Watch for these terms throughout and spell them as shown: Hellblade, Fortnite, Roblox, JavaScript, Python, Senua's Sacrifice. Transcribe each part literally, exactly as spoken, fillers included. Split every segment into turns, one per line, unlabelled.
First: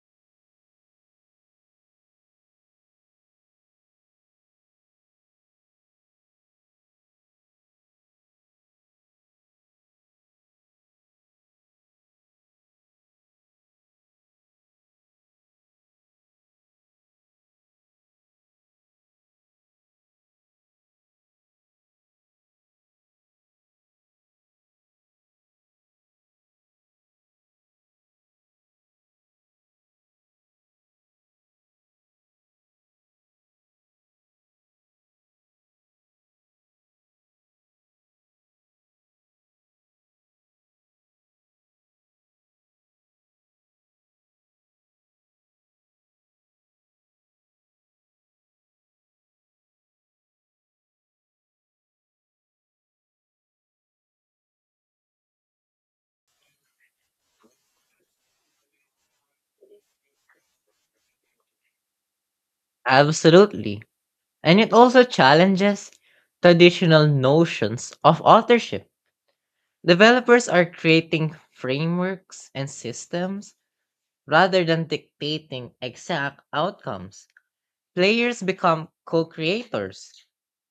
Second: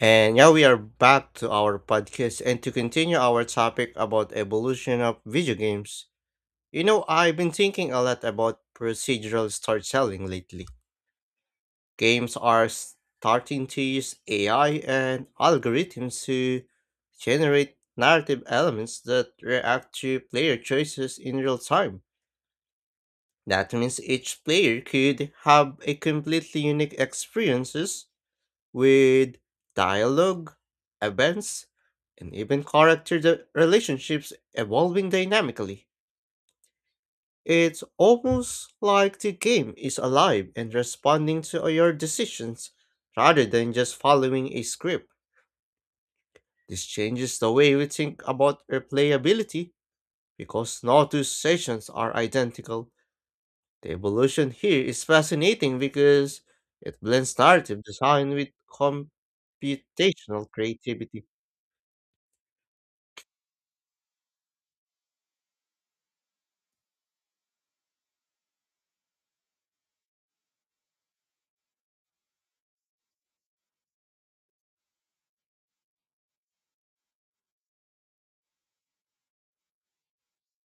And yeah, we are back to our podcast and to continue our topic about evolution of video games. You know, I've been thinking a lot about procedural storytelling lately. Games are starting to use A I and algorithms to generate narrative elements that react to player choices in real time. That means each player could have a completely unique experience with dialogue, events, and even character de- relationships evolving dynamically. It's almost like the game is alive and responding to your decisions rather than just following a script. This changes the way we think about replayability because no two sessions are identical. The evolution here is fascinating because it blends narrative design with computational creativity.
Absolutely. And it also challenges traditional notions of authorship. Developers are creating frameworks and systems rather than dictating exact outcomes. Players become co creators,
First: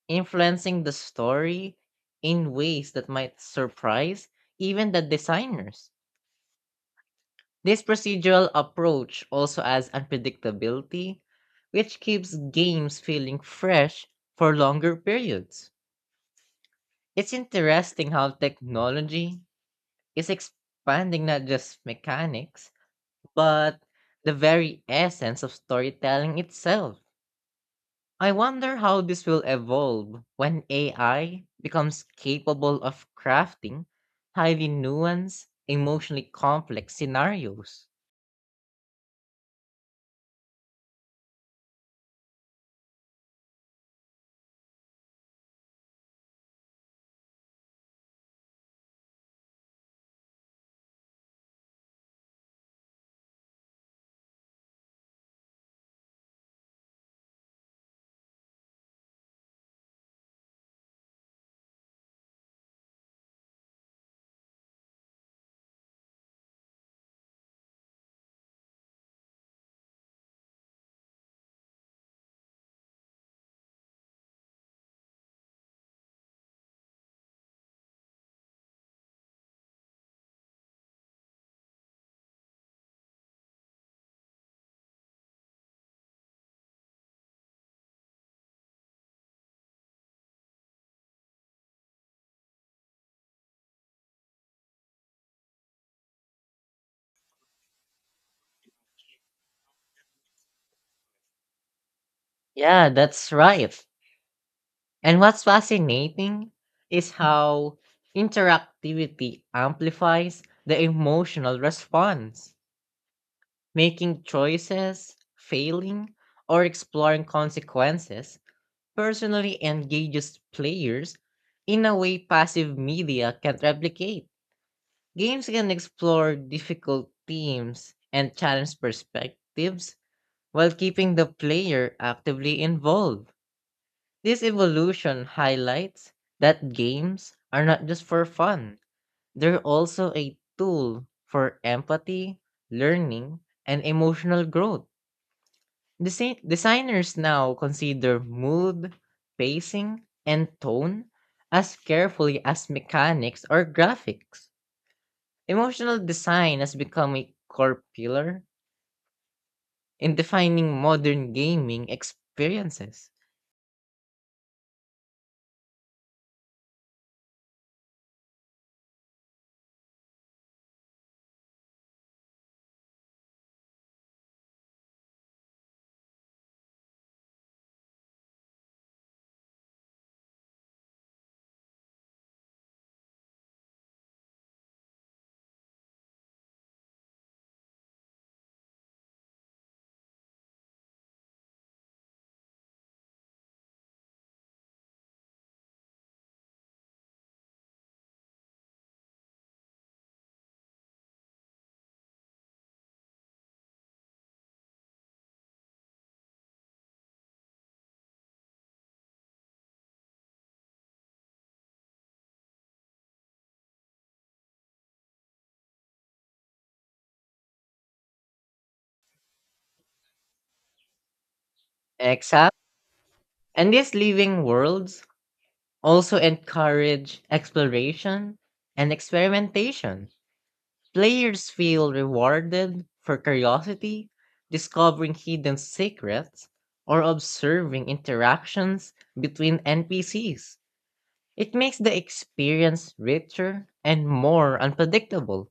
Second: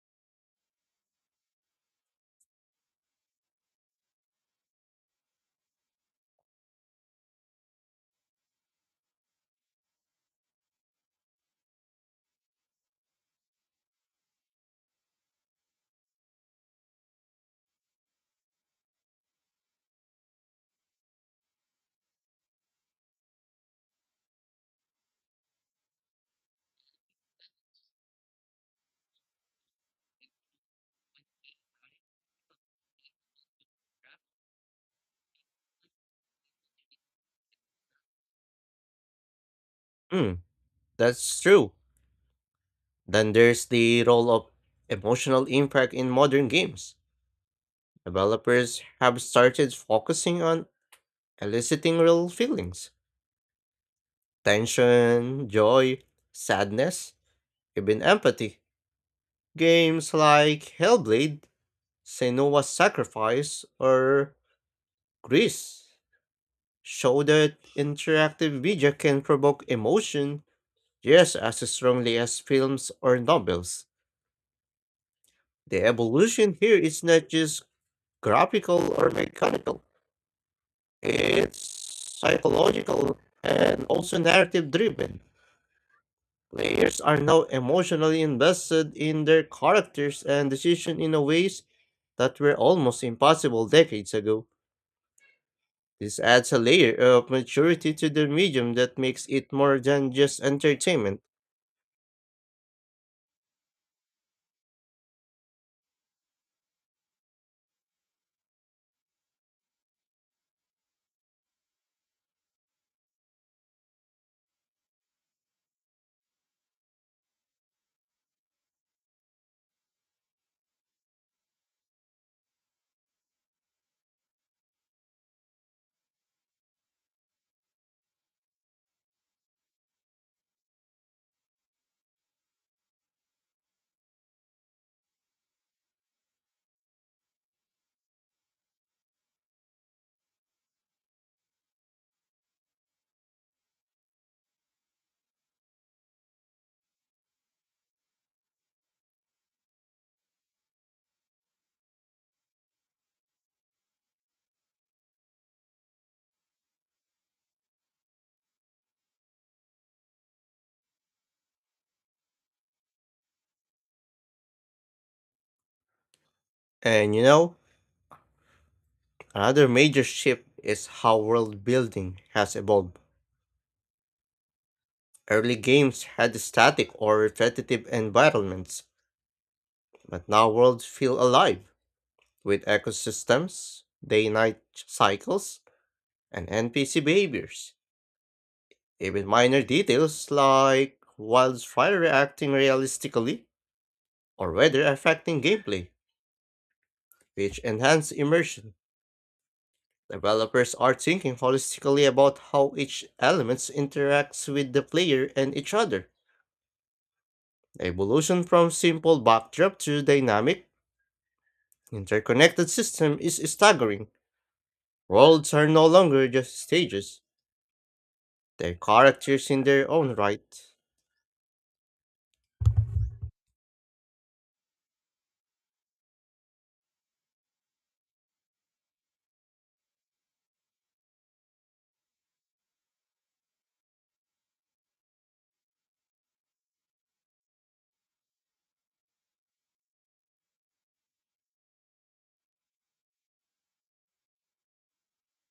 influencing the story in ways that might surprise even the designers. This procedural approach also adds unpredictability, which keeps games feeling fresh for longer periods. It's interesting how technology is expanding not just mechanics, but the very essence of storytelling itself. I wonder how this will evolve when A I becomes capable of crafting highly nuanced, emotionally complex scenarios.
Mm. That's true. Then there's the role of emotional impact in modern games. Developers have started focusing on eliciting real feelings, tension, joy, sadness, even empathy. Games like Hellblade, Senua's Sacrifice, or Grease show that interactive media can provoke emotion just as strongly as films or novels. The evolution here is not just graphical or mechanical. It's psychological and also narrative driven. Players are now emotionally invested in their characters and decisions in a ways that were almost impossible decades ago. This adds a layer of maturity to the medium that makes it more than just entertainment.
Yeah, that's right. And what's fascinating is how interactivity amplifies the emotional response. Making choices, failing, or exploring consequences personally engages players in a way passive media can't replicate. Games can explore difficult themes and challenge perspectives while keeping the player actively involved. This evolution highlights that games are not just for fun, they're also a tool for empathy, learning, and emotional growth. Desi- designers now consider mood, pacing, and tone as carefully as mechanics or graphics. Emotional design has become a core pillar in defining modern gaming experiences.
And you know, another major shift is how world building has evolved. Early games had static or repetitive environments. But now worlds feel alive with ecosystems, day night cycles, and N P C behaviors. Even minor details like wildfire reacting realistically or weather affecting gameplay, which enhance immersion. Developers are thinking holistically about how each element interacts with the player and each other. The evolution from simple backdrop to dynamic, interconnected system is staggering. Worlds are no longer just stages. They're characters in their own right.
Exact. And these living worlds also encourage exploration and experimentation. Players feel rewarded for curiosity, discovering hidden secrets, or observing interactions between N P Cs. It makes the experience richer and more unpredictable,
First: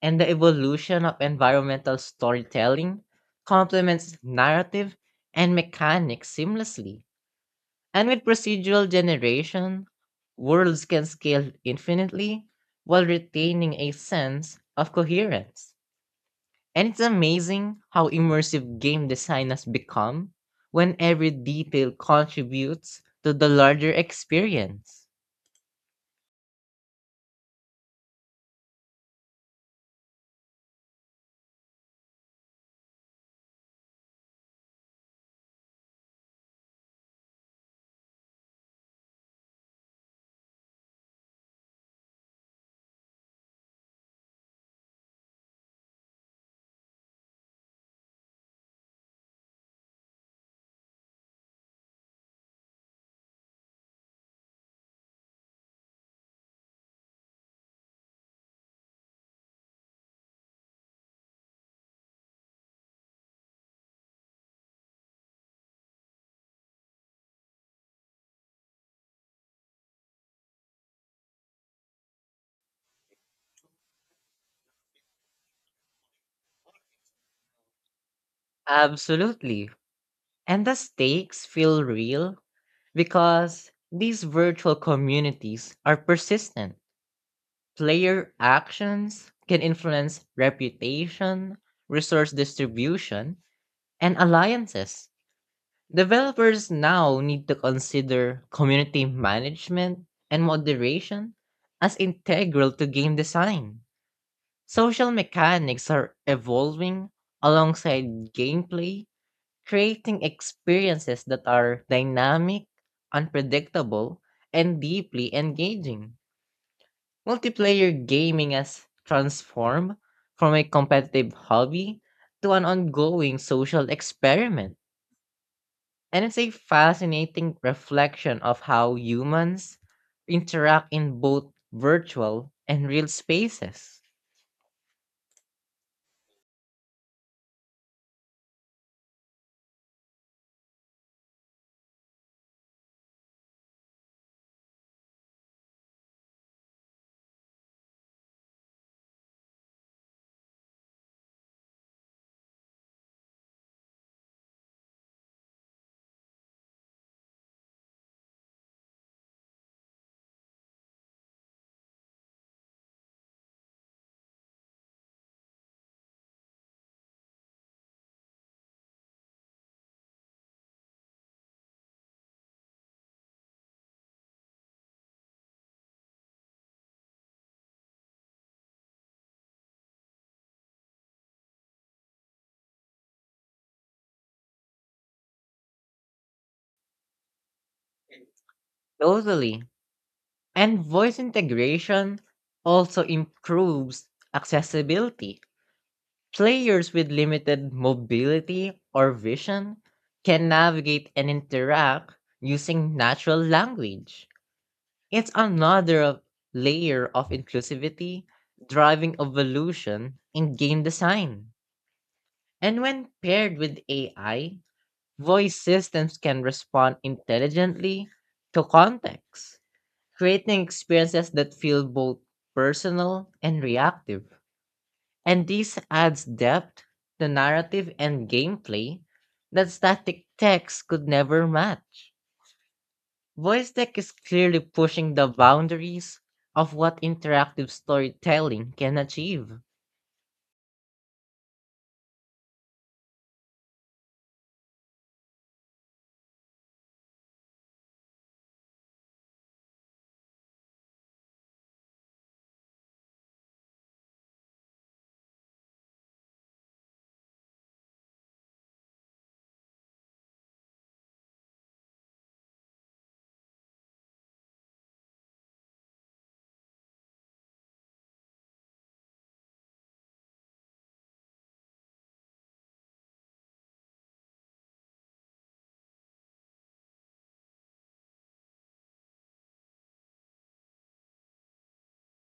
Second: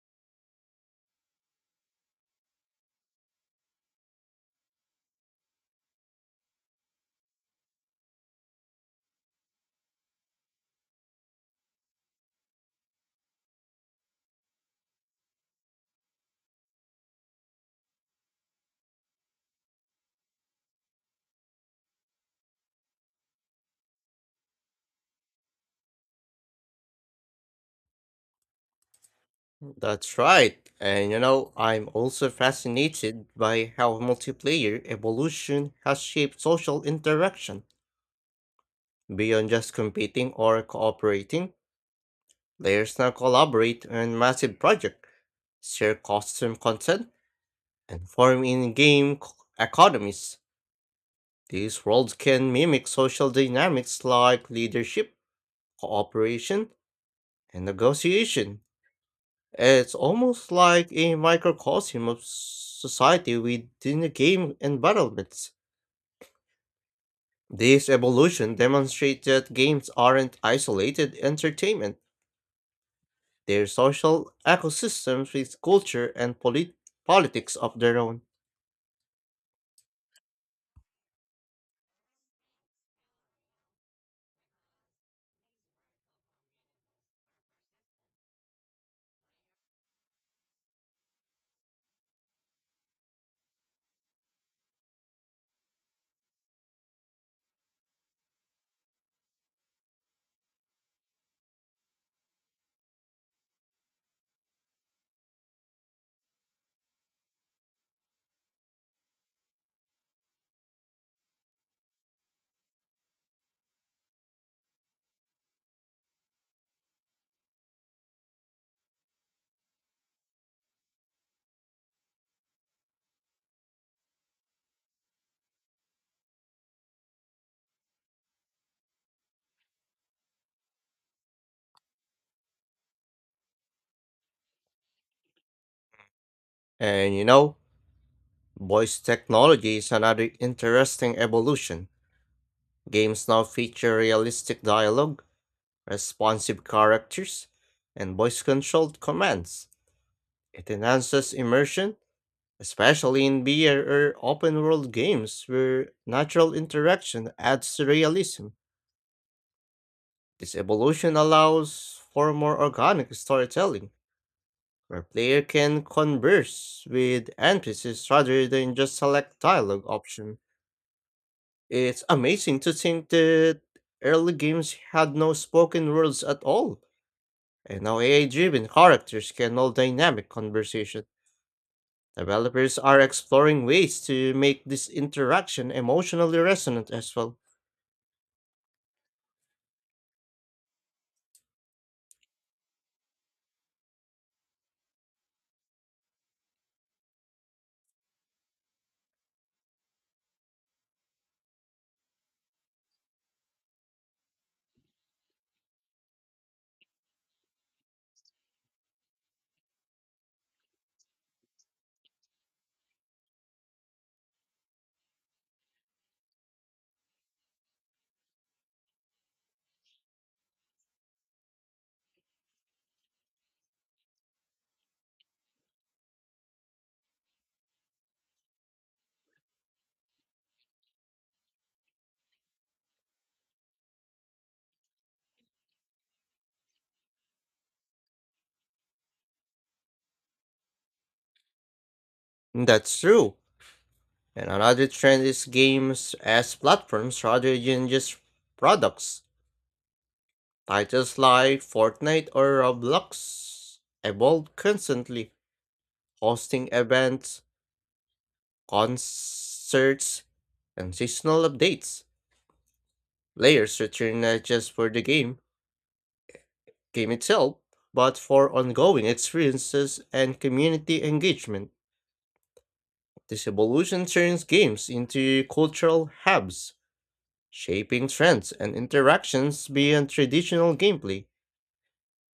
and the evolution of environmental storytelling complements narrative and mechanics seamlessly. And with procedural generation, worlds can scale infinitely while retaining a sense of coherence. And it's amazing how immersive game design has become when every detail contributes to the larger experience.
That's right. And you know, I'm also fascinated by how multiplayer evolution has shaped social interaction. Beyond just competing or cooperating, players now collaborate on massive projects, share custom content, and form in-game c- economies. These worlds can mimic social dynamics like leadership, cooperation, and negotiation. It's almost like a microcosm of society within the game environments. This evolution demonstrates that games aren't isolated entertainment, they're social ecosystems with culture and polit- politics of their own.
Absolutely. And the stakes feel real because these virtual communities are persistent. Player actions can influence reputation, resource distribution, and alliances. Developers now need to consider community management and moderation as integral to game design. Social mechanics are evolving alongside gameplay, creating experiences that are dynamic, unpredictable, and deeply engaging. Multiplayer gaming has transformed from a competitive hobby to an ongoing social experiment, and it's a fascinating reflection of how humans interact in both virtual and real spaces.
And you know, voice technology is another interesting evolution. Games now feature realistic dialogue, responsive characters, and voice controlled commands. It enhances immersion especially in beer or open world games where natural interaction adds to realism. This evolution allows for more organic storytelling, where player can converse with N P Cs rather than just select dialogue option. It's amazing to think that early games had no spoken words at all, and now A I-driven characters can all dynamic conversation. Developers are exploring ways to make this interaction emotionally resonant as well.
Totally. And voice integration also improves accessibility. Players with limited mobility or vision can navigate and interact using natural language. It's another of- layer of inclusivity driving evolution in game design. And when paired with A I, voice systems can respond intelligently to context, creating experiences that feel both personal and reactive. And this adds depth to narrative and gameplay that static text could never match. Voice Deck is clearly pushing the boundaries of what interactive storytelling can achieve.
That's true. And another trend is games as platforms rather than just products. Titles like Fortnite or Roblox evolve constantly, hosting events, concerts, and seasonal updates. Players return not just for the game, game itself, but for ongoing experiences and community engagement. This evolution turns games into cultural hubs, shaping trends and interactions beyond traditional gameplay.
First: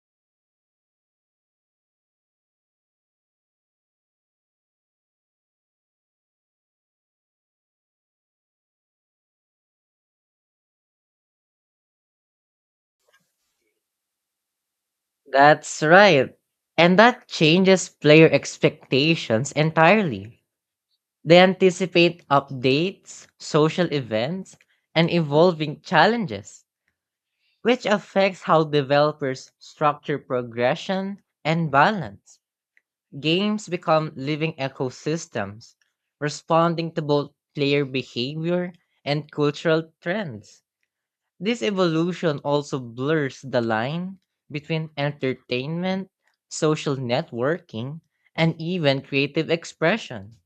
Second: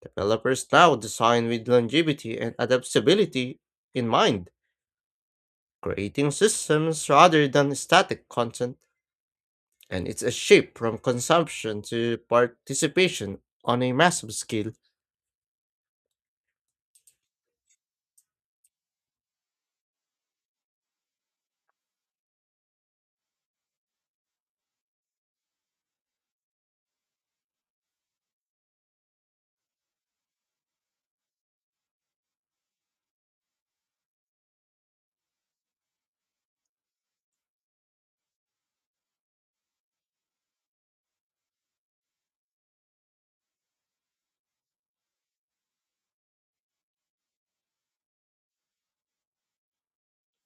Developers now design with longevity and adaptability in mind, creating systems rather than static content, and it's a shift from consumption to participation on a massive scale.
That's right. And that changes player expectations entirely. They anticipate updates, social events, and evolving challenges, which affects how developers structure progression and balance. Games become living ecosystems, responding to both player behavior and cultural trends. This evolution also blurs the line between entertainment, social networking, and even creative expression.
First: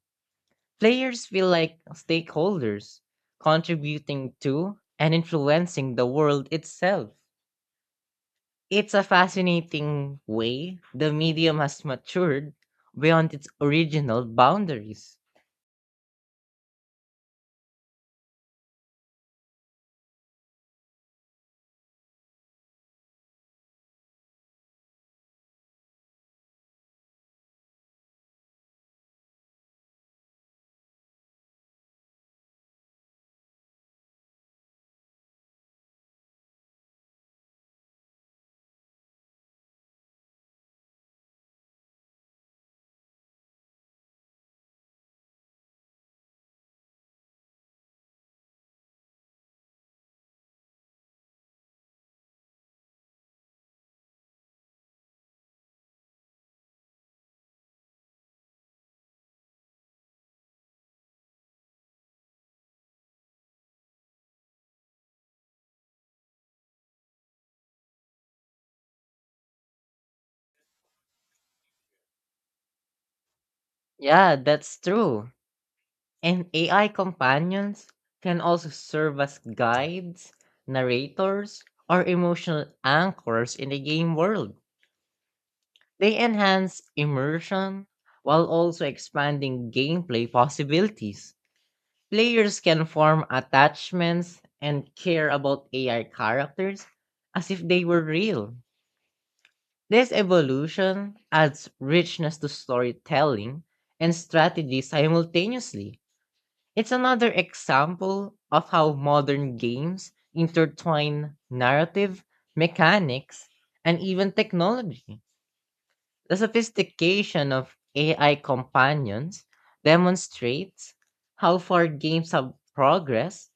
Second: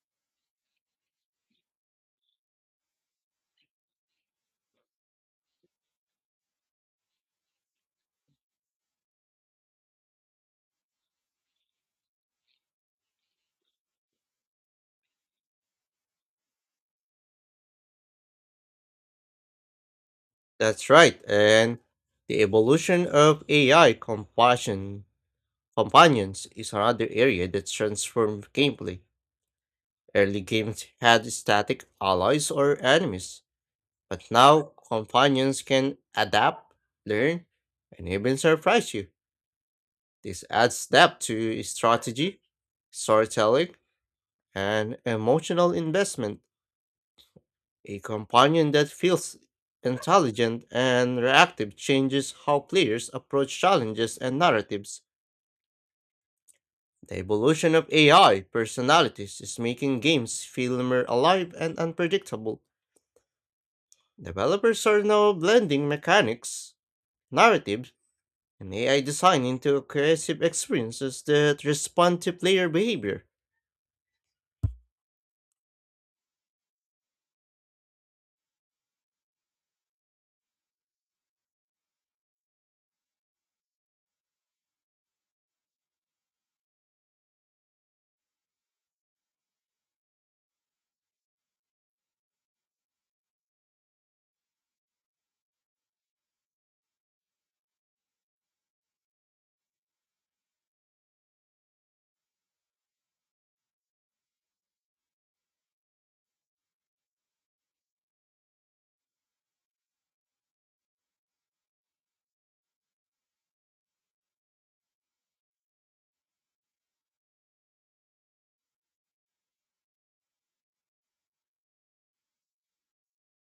Players feel like stakeholders, contributing to and influencing the world itself. It's a fascinating way the medium has matured beyond its original boundaries.
That's right, and the evolution of A I compassion companions is another area that transforms gameplay. Early games had static allies or enemies, but now companions can adapt, learn, and even surprise you. This adds depth to strategy, storytelling, and emotional investment. A companion that feels intelligent and reactive changes how players approach challenges and narratives. The evolution of A I personalities is making games feel more alive and unpredictable. Developers are now blending mechanics, narrative, and A I design into cohesive experiences that respond to player behavior.
Yeah, that's true. And A I companions can also serve as guides, narrators, or emotional anchors in the game world. They enhance immersion while also expanding gameplay possibilities. Players can form attachments and care about A I characters as if they were real. This evolution adds richness to storytelling and strategy simultaneously. It's another example of how modern games intertwine narrative, mechanics, and even technology. The sophistication of A I companions demonstrates how far games have progressed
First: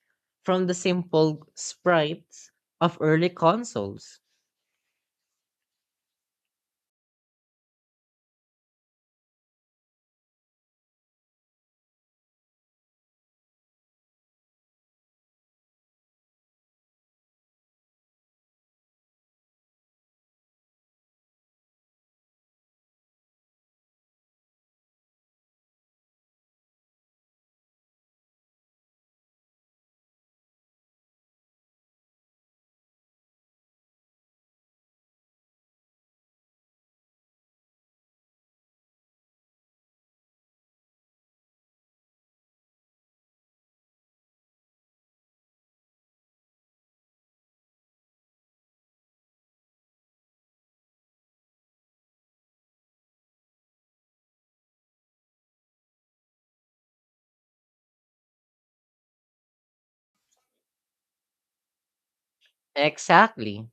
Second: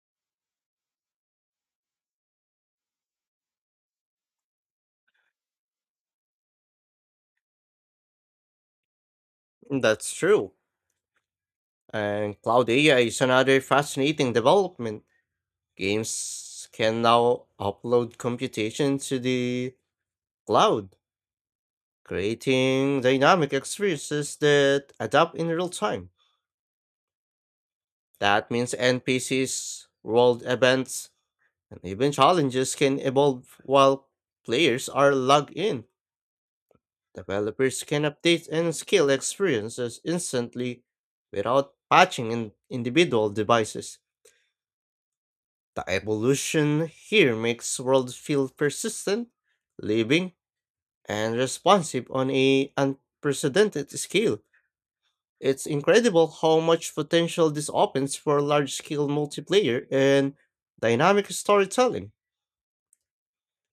from the simple sprites of early consoles.
That's true. And cloud A I is another fascinating development. Games can now upload computation to the cloud, creating dynamic experiences that adapt in real time. That means N P Cs, world events, and even challenges can evolve while players are logged in. Developers can update and scale experiences instantly without patching in individual devices. The evolution here makes world feel persistent, living, and responsive on a unprecedented scale. It's incredible how much potential this opens for large-scale multiplayer and dynamic storytelling.
Exactly.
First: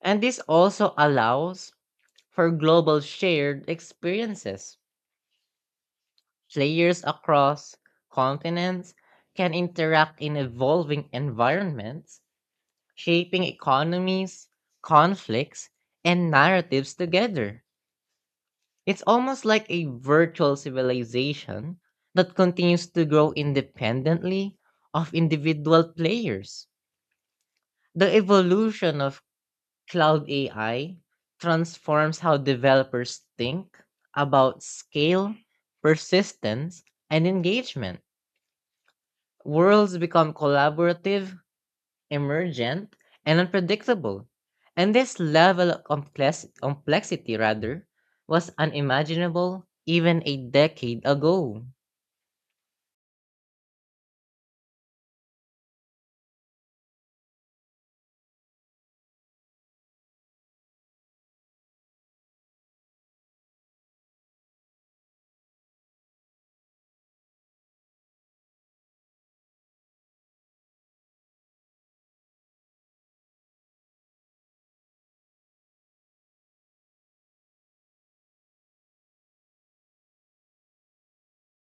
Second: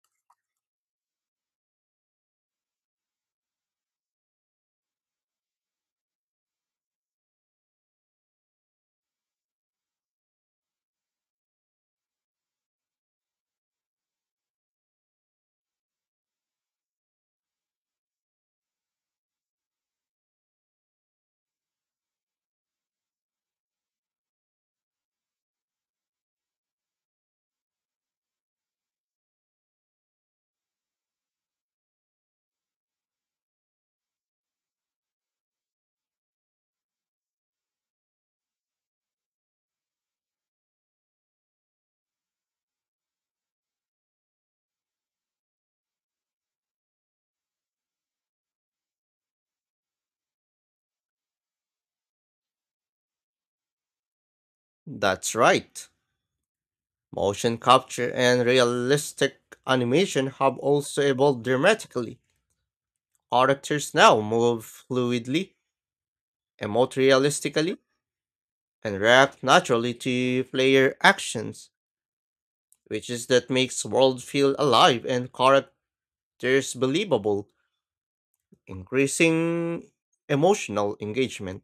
And this also allows for global shared experiences. Players across continents can interact in evolving environments, shaping economies, conflicts, and narratives together. It's almost like a virtual civilization that continues to grow independently of individual players. The evolution of Cloud A I transforms how developers think about scale, persistence, and engagement. Worlds become collaborative, emergent, and unpredictable. And this level of complex- complexity, rather, was unimaginable even a decade ago.
That's right. Motion capture and realistic animation have also evolved dramatically. Characters now move fluidly, emote realistically, and react naturally to player actions, which is that makes world feel alive and characters believable, increasing emotional engagement.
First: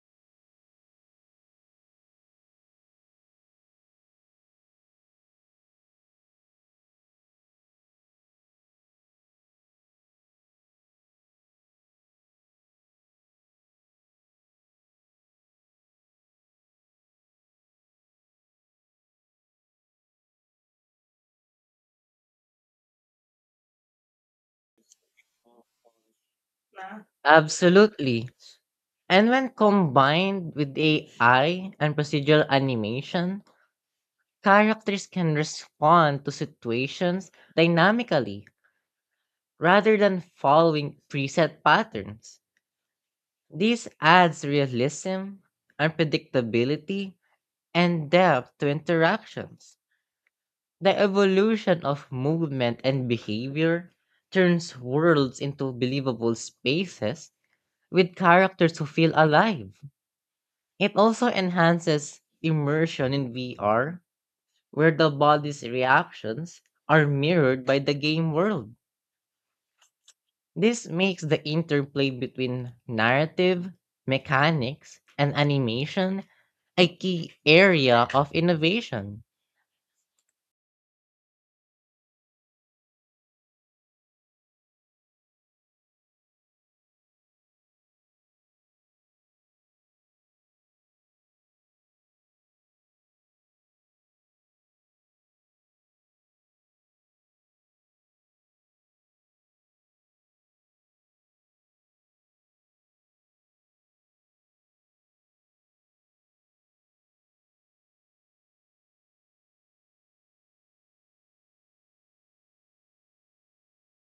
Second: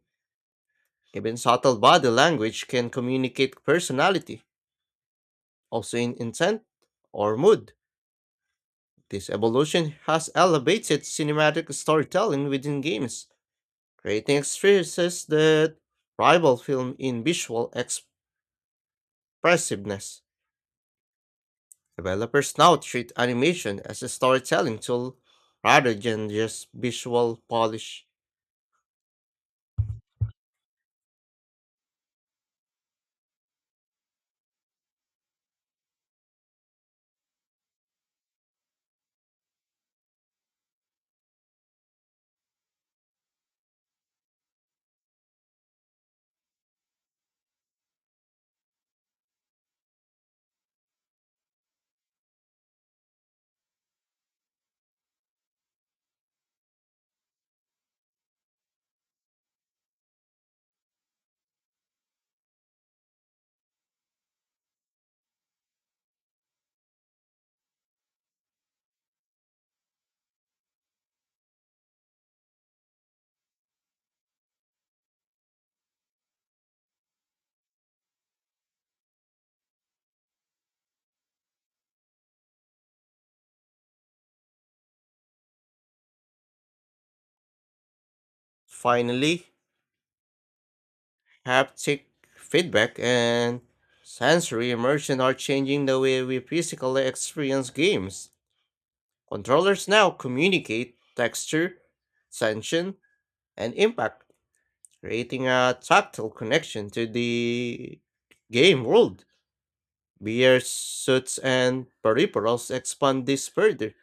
Even subtle body language can communicate personality, also in intent or mood. This evolution has elevated cinematic storytelling within games, creating experiences that rival film in visual expressiveness. Developers now treat animation as a storytelling tool rather than just visual polish.
Absolutely. And when combined with A I and procedural animation, characters can respond to situations dynamically rather than following preset patterns. This adds realism, unpredictability, and depth to interactions. The evolution of movement and behavior turns worlds into believable spaces with characters who feel alive. It also enhances immersion in V R where the body's reactions are mirrored by the game world. This makes the interplay between narrative, mechanics, and animation a key area of innovation.
Finally, haptic feedback and sensory immersion are changing the way we physically experience games. Controllers now communicate texture, tension, and impact creating a tactile connection to the game world. V R suits and peripherals expand this further,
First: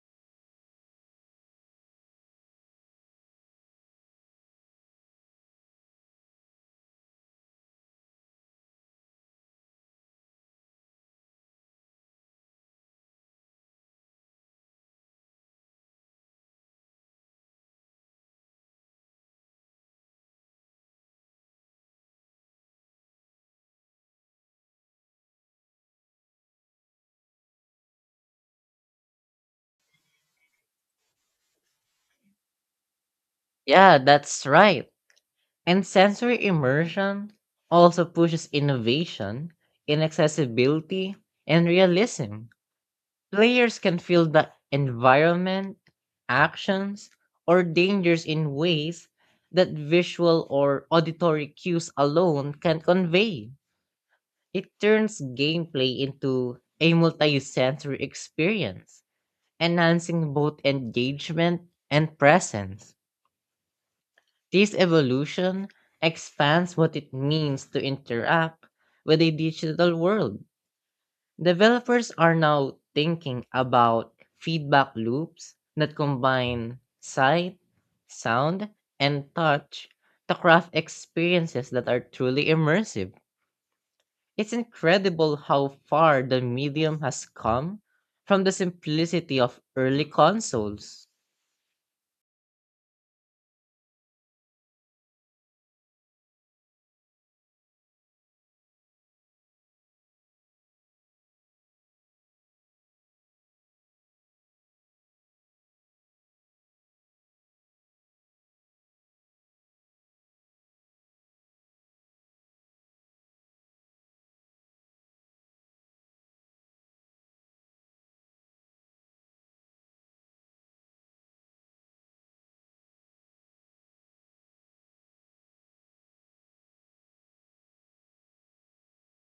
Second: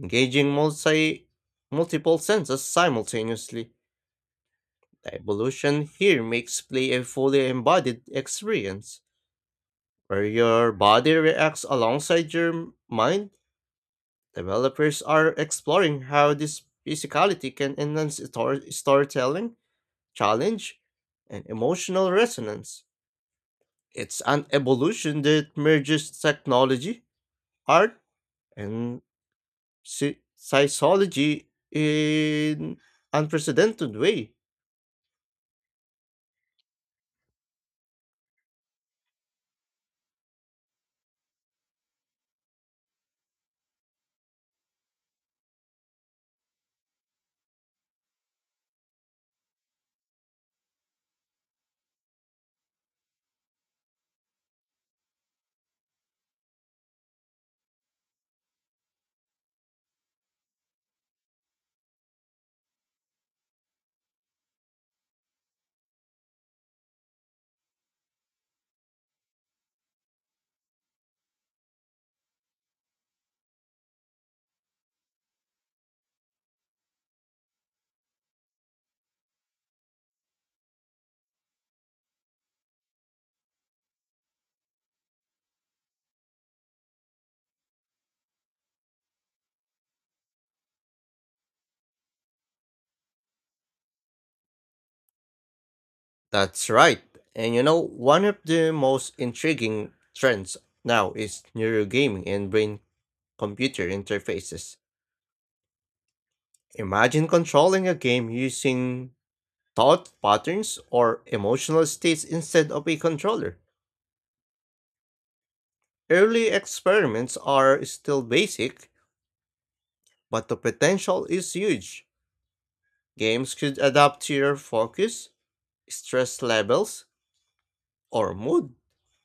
engaging multi multiple senses simultaneously. The evolution here makes play a fully embodied experience, where your body reacts alongside your mind. Developers are exploring how this physicality can enhance story- storytelling, challenge, and emotional resonance. It's an evolution that merges technology, art, and psy- psychology in unprecedented
Yeah,
way.
that's right. And sensory immersion also pushes innovation in accessibility and realism. Players can feel the environment, actions, or dangers in ways that visual or auditory cues alone can convey. It turns gameplay into a multi-sensory experience, enhancing both engagement and presence. This evolution expands what it means to interact with a digital world. Developers are now thinking about feedback loops that combine sight, sound, and touch to craft experiences that are truly immersive. It's incredible how far the medium has come from the simplicity of early consoles.
That's right. And you know, one of the most intriguing trends now is neurogaming and brain computer interfaces. Imagine controlling a game using thought patterns or emotional states instead of a controller. Early experiments are still basic, but the potential is huge. Games could adapt to your focus, stress levels, or mood,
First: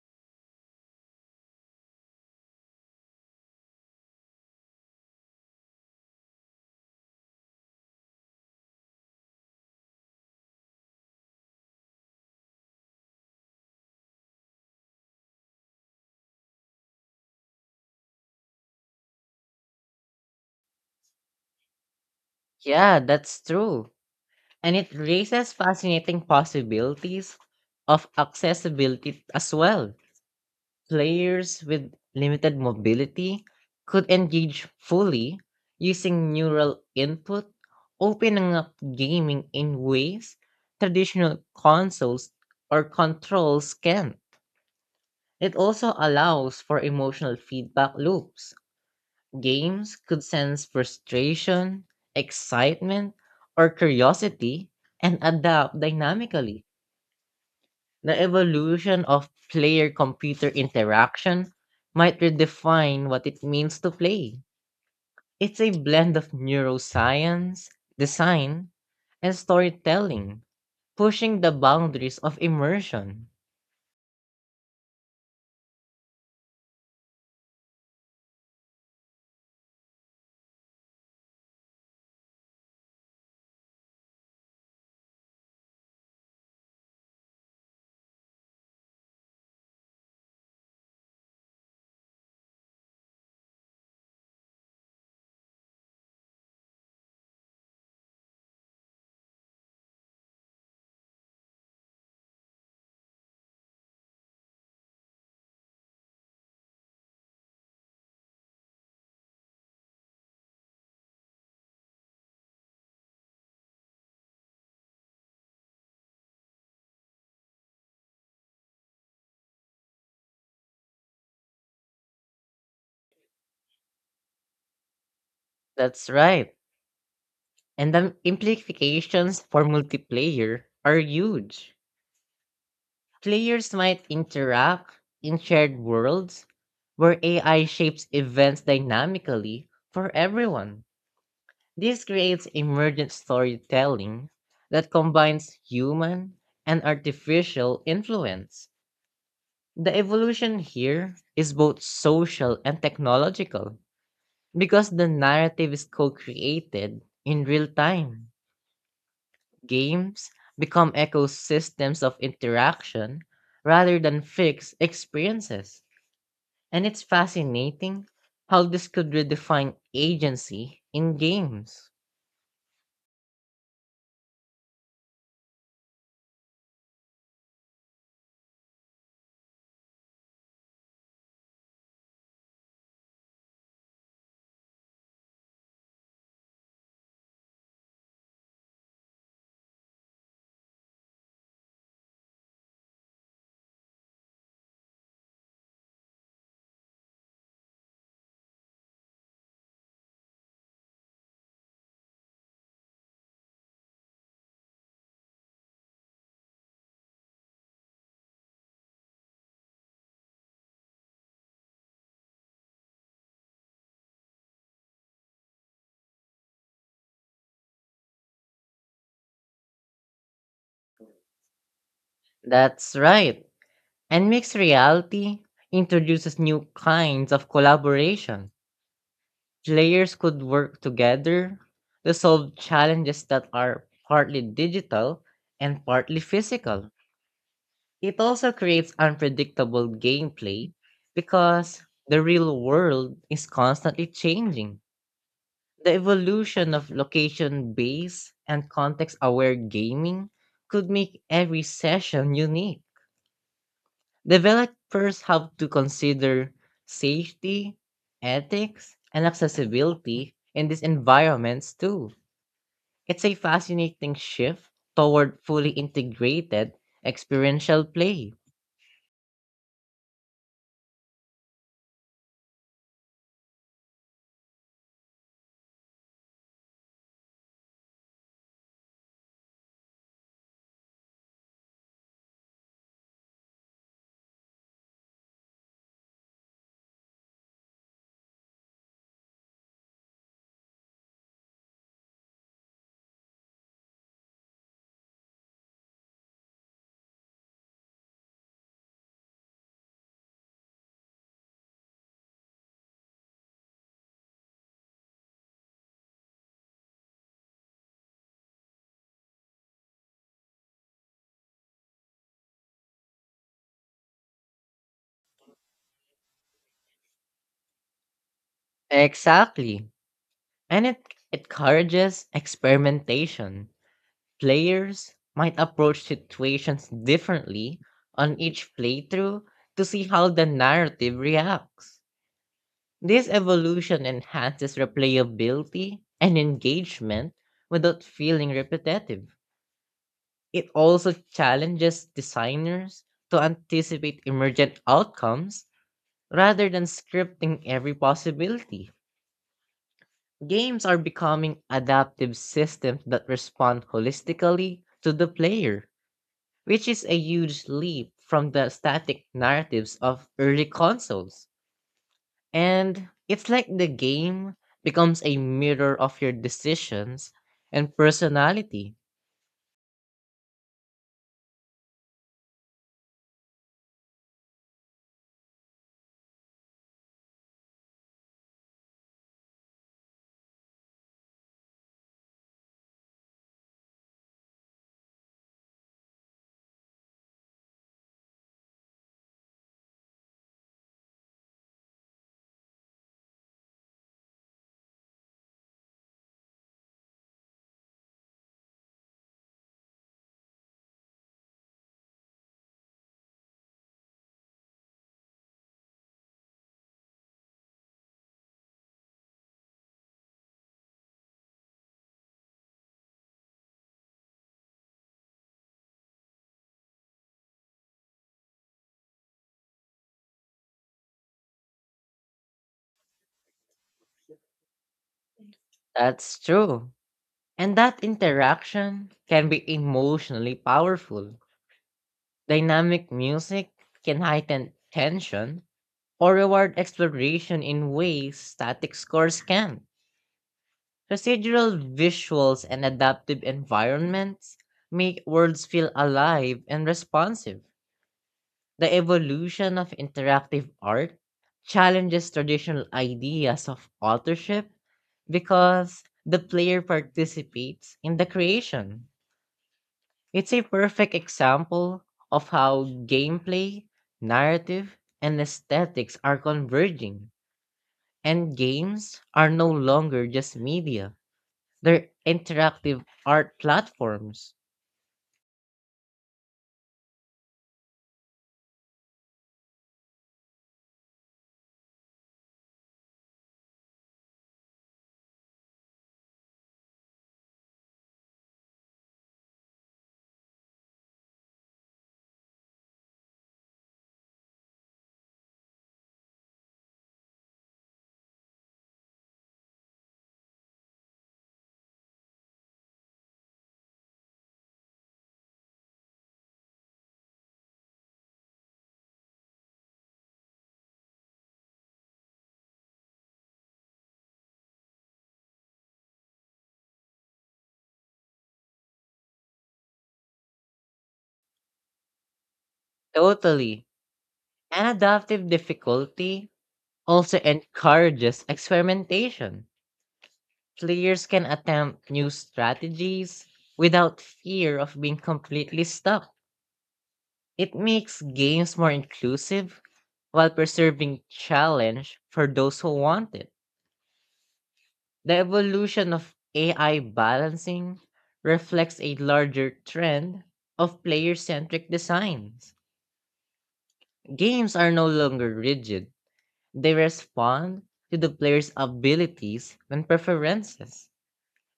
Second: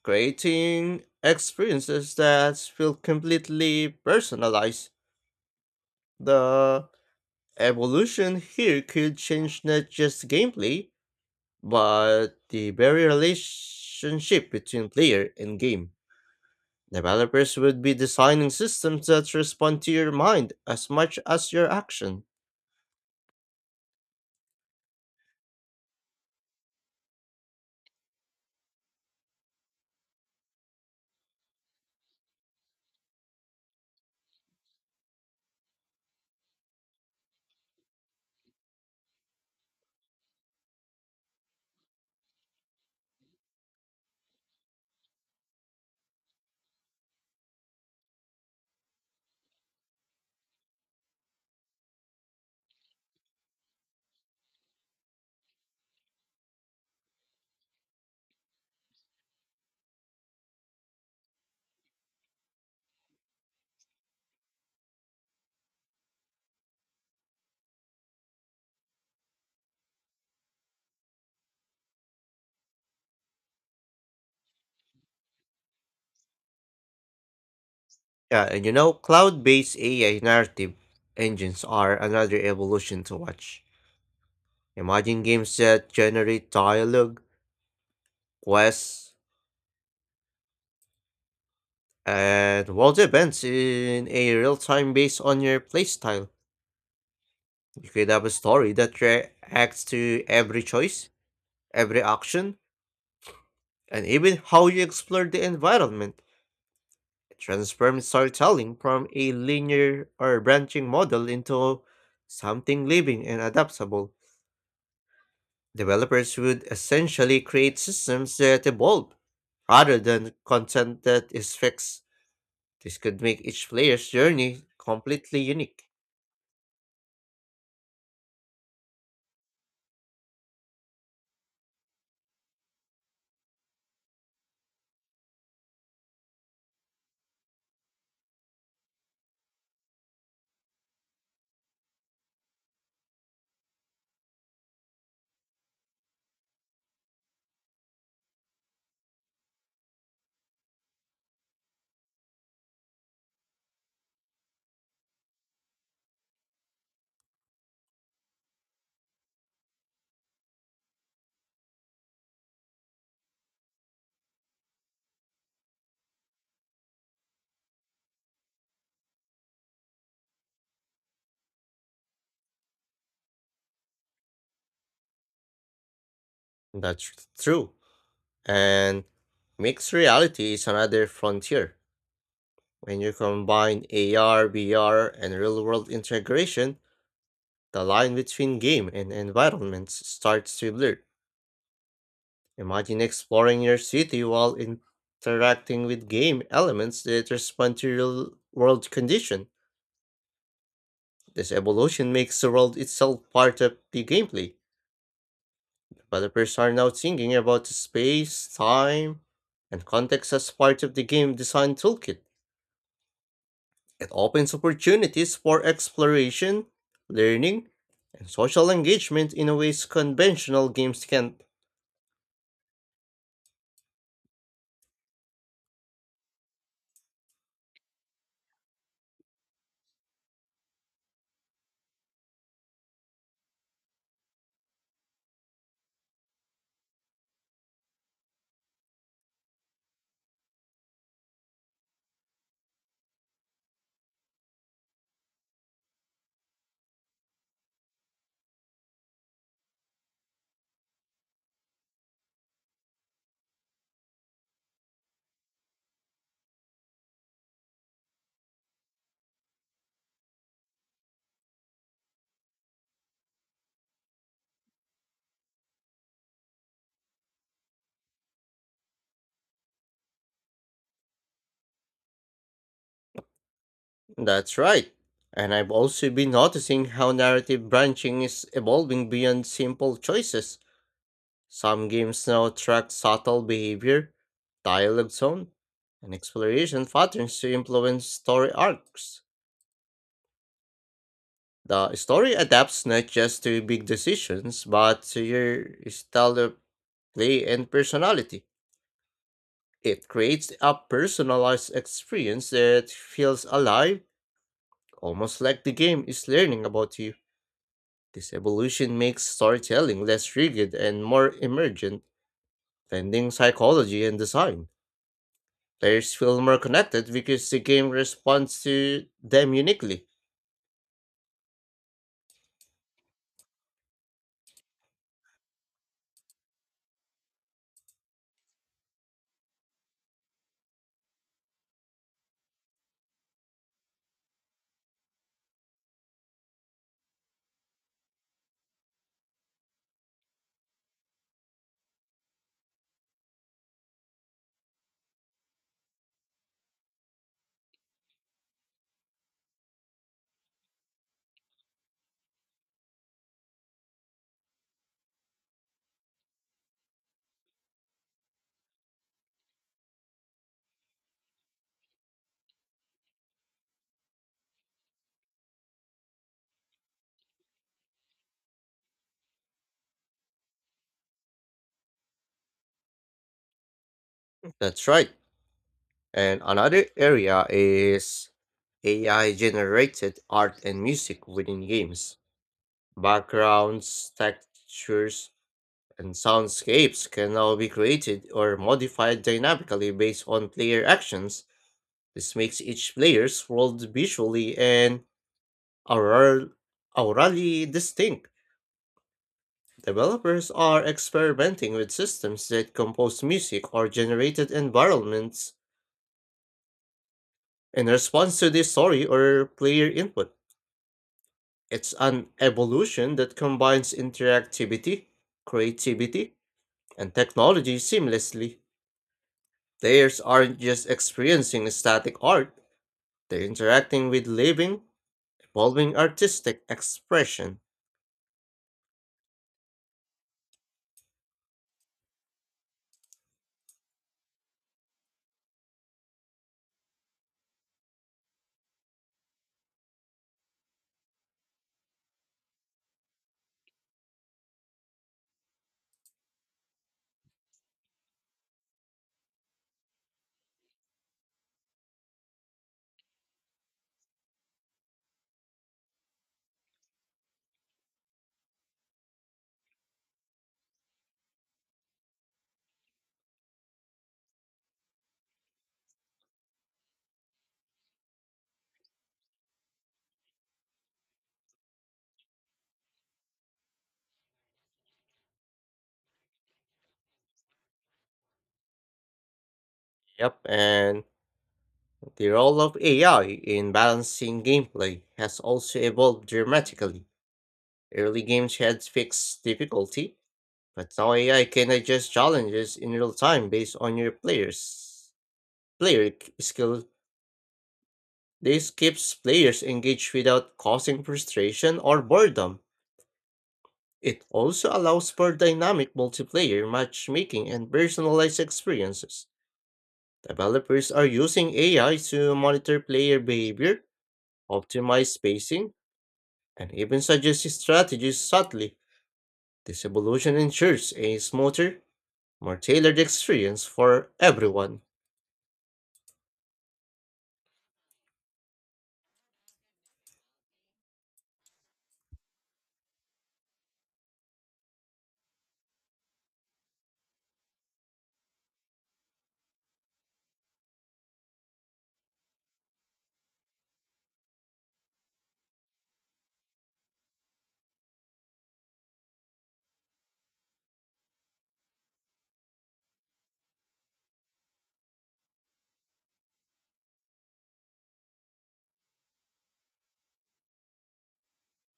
creating experiences that feel completely personalized. The evolution here could change not just gameplay, but the very relationship between player and game. Developers would be designing systems that respond to your mind as much as your action.
Yeah, that's true. And it raises fascinating possibilities of accessibility as well. Players with limited mobility could engage fully using neural input, opening up gaming in ways traditional consoles or controls can. It also allows for emotional feedback loops. Games could sense frustration, excitement, or curiosity and adapt dynamically. The evolution of player computer interaction might redefine what it means to play. It's a blend of neuroscience, design, and storytelling, pushing the boundaries of immersion.
Yeah, and you know, cloud based A I narrative engines are another evolution to watch. Imagine games that generate dialogue, quests, and world events in a real time based on your playstyle. You could have a story that reacts to every choice, every action, and even how you explore the environment. It transforms storytelling from a linear or branching model into something living and adaptable. Developers would essentially create systems that evolve rather than content that is fixed. This could make each player's journey completely unique.
That's right. And the implications for multiplayer are huge. Players might interact in shared worlds where A I shapes events dynamically for everyone. This creates emergent storytelling that combines human and artificial influence. The evolution here is both social and technological because the narrative is co created in real time. Games become ecosystems of interaction rather than fixed experiences. And it's fascinating how this could redefine agency in games.
That's true. And mixed reality is another frontier. When you combine A R, V R, and real world integration, the line between game and environments starts to blur. Imagine exploring your city while interacting with game elements that respond to real world conditions. This evolution makes the world itself part of the gameplay. Developers are now thinking about the space, time, and context as part of the game design toolkit. It opens opportunities for exploration, learning, and social engagement in ways conventional games can't.
That's right. And mixed reality introduces new kinds of collaboration. Players could work together to solve challenges that are partly digital and partly physical. It also creates unpredictable gameplay because the real world is constantly changing. The evolution of location based and context aware gaming could make every session unique. Developers have to consider safety, ethics, and accessibility in these environments too. It's a fascinating shift toward fully integrated experiential play.
That's right. And I've also been noticing how narrative branching is evolving beyond simple choices. Some games now track subtle behavior, dialogue tone, and exploration patterns to influence story arcs. The story adapts not just to big decisions, but to your style of play and personality. It creates a personalized experience that feels alive, almost like the game is learning about you. This evolution makes storytelling less rigid and more emergent, blending psychology and design. Players feel more connected because the game responds to them
Exactly.
uniquely.
And it encourages experimentation. Players might approach situations differently on each playthrough to see how the narrative reacts. This evolution enhances replayability and engagement without feeling repetitive. It also challenges designers to anticipate emergent outcomes rather than scripting every possibility. Games are becoming adaptive systems that respond holistically to the player, which is a huge leap from the static narratives of early consoles. And it's like the game becomes a mirror of your decisions and personality.
That's right. And another area is A I generated art and music within games. Backgrounds, textures, and soundscapes can now be created or modified dynamically based on player actions. This makes each player's world visually and aural- aurally distinct. Developers are experimenting with systems that compose music or generated environments in response to the story or player input. It's an evolution that combines interactivity, creativity, and technology seamlessly. Players aren't just experiencing static art, they're interacting with living, evolving
That's
artistic
true.
expression.
And that interaction can be emotionally powerful. Dynamic music can heighten tension or reward exploration in ways static scores can't. Procedural visuals and adaptive environments make worlds feel alive and responsive. The evolution of interactive art challenges traditional ideas of authorship because the player participates in the creation. It's a perfect example of how gameplay, narrative, and aesthetics are converging, and games are no longer just media. They're interactive art platforms.
Yep, and the role of A I in balancing gameplay has also evolved dramatically. Early games had fixed difficulty, but now A I can adjust challenges in real time based on your players' player k- skill. This keeps players engaged without causing frustration or boredom. It also allows for dynamic multiplayer matchmaking and personalized experiences. Developers are using A I to monitor player behavior, optimize spacing, and even suggest strategies subtly. This evolution ensures a smoother, more tailored experience
Totally.
for everyone.
And adaptive difficulty also encourages experimentation. Players can attempt new strategies without fear of being completely stuck. It makes games more inclusive while preserving challenge for those who want it. The evolution of A I balancing reflects a larger trend of player centric designs. Games are no longer rigid. They respond to the player's abilities and preferences.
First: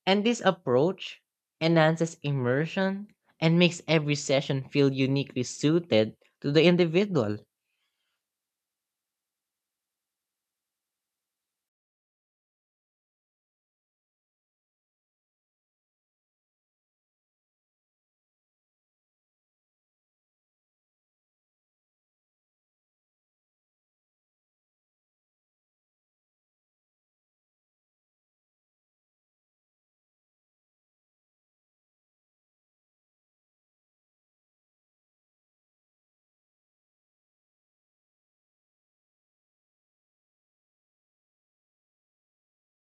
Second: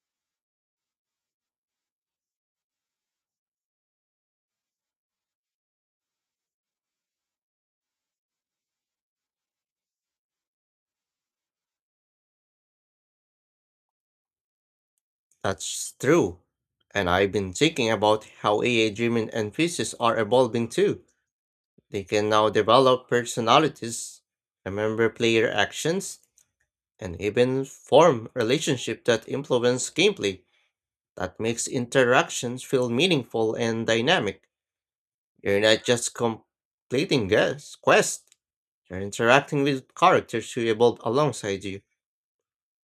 And this approach enhances immersion and makes every session feel uniquely suited to the individual.
That's true. And I've been thinking about how A I driven N P Cs are evolving too. They can now develop personalities, remember player actions, and even form relationships that influence gameplay. That makes interactions feel meaningful and dynamic. You're not just completing guess- quests, you're interacting with characters who evolve alongside you.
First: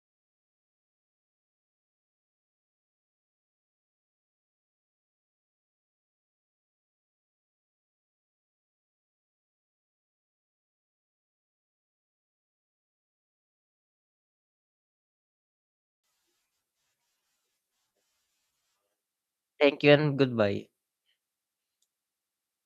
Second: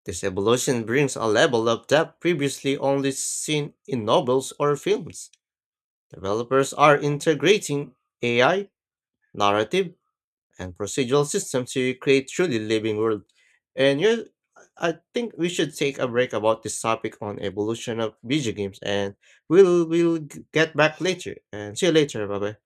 This evolution brings a level of depth previously only seen in novels or films. Developers are integrating A I, narrative, and procedural systems to create truly living world. And you I think we should take a break about this topic on evolution of video games and
Thank
we'll
you and
we'll g-
goodbye.
get back later and see you later. Bye bye.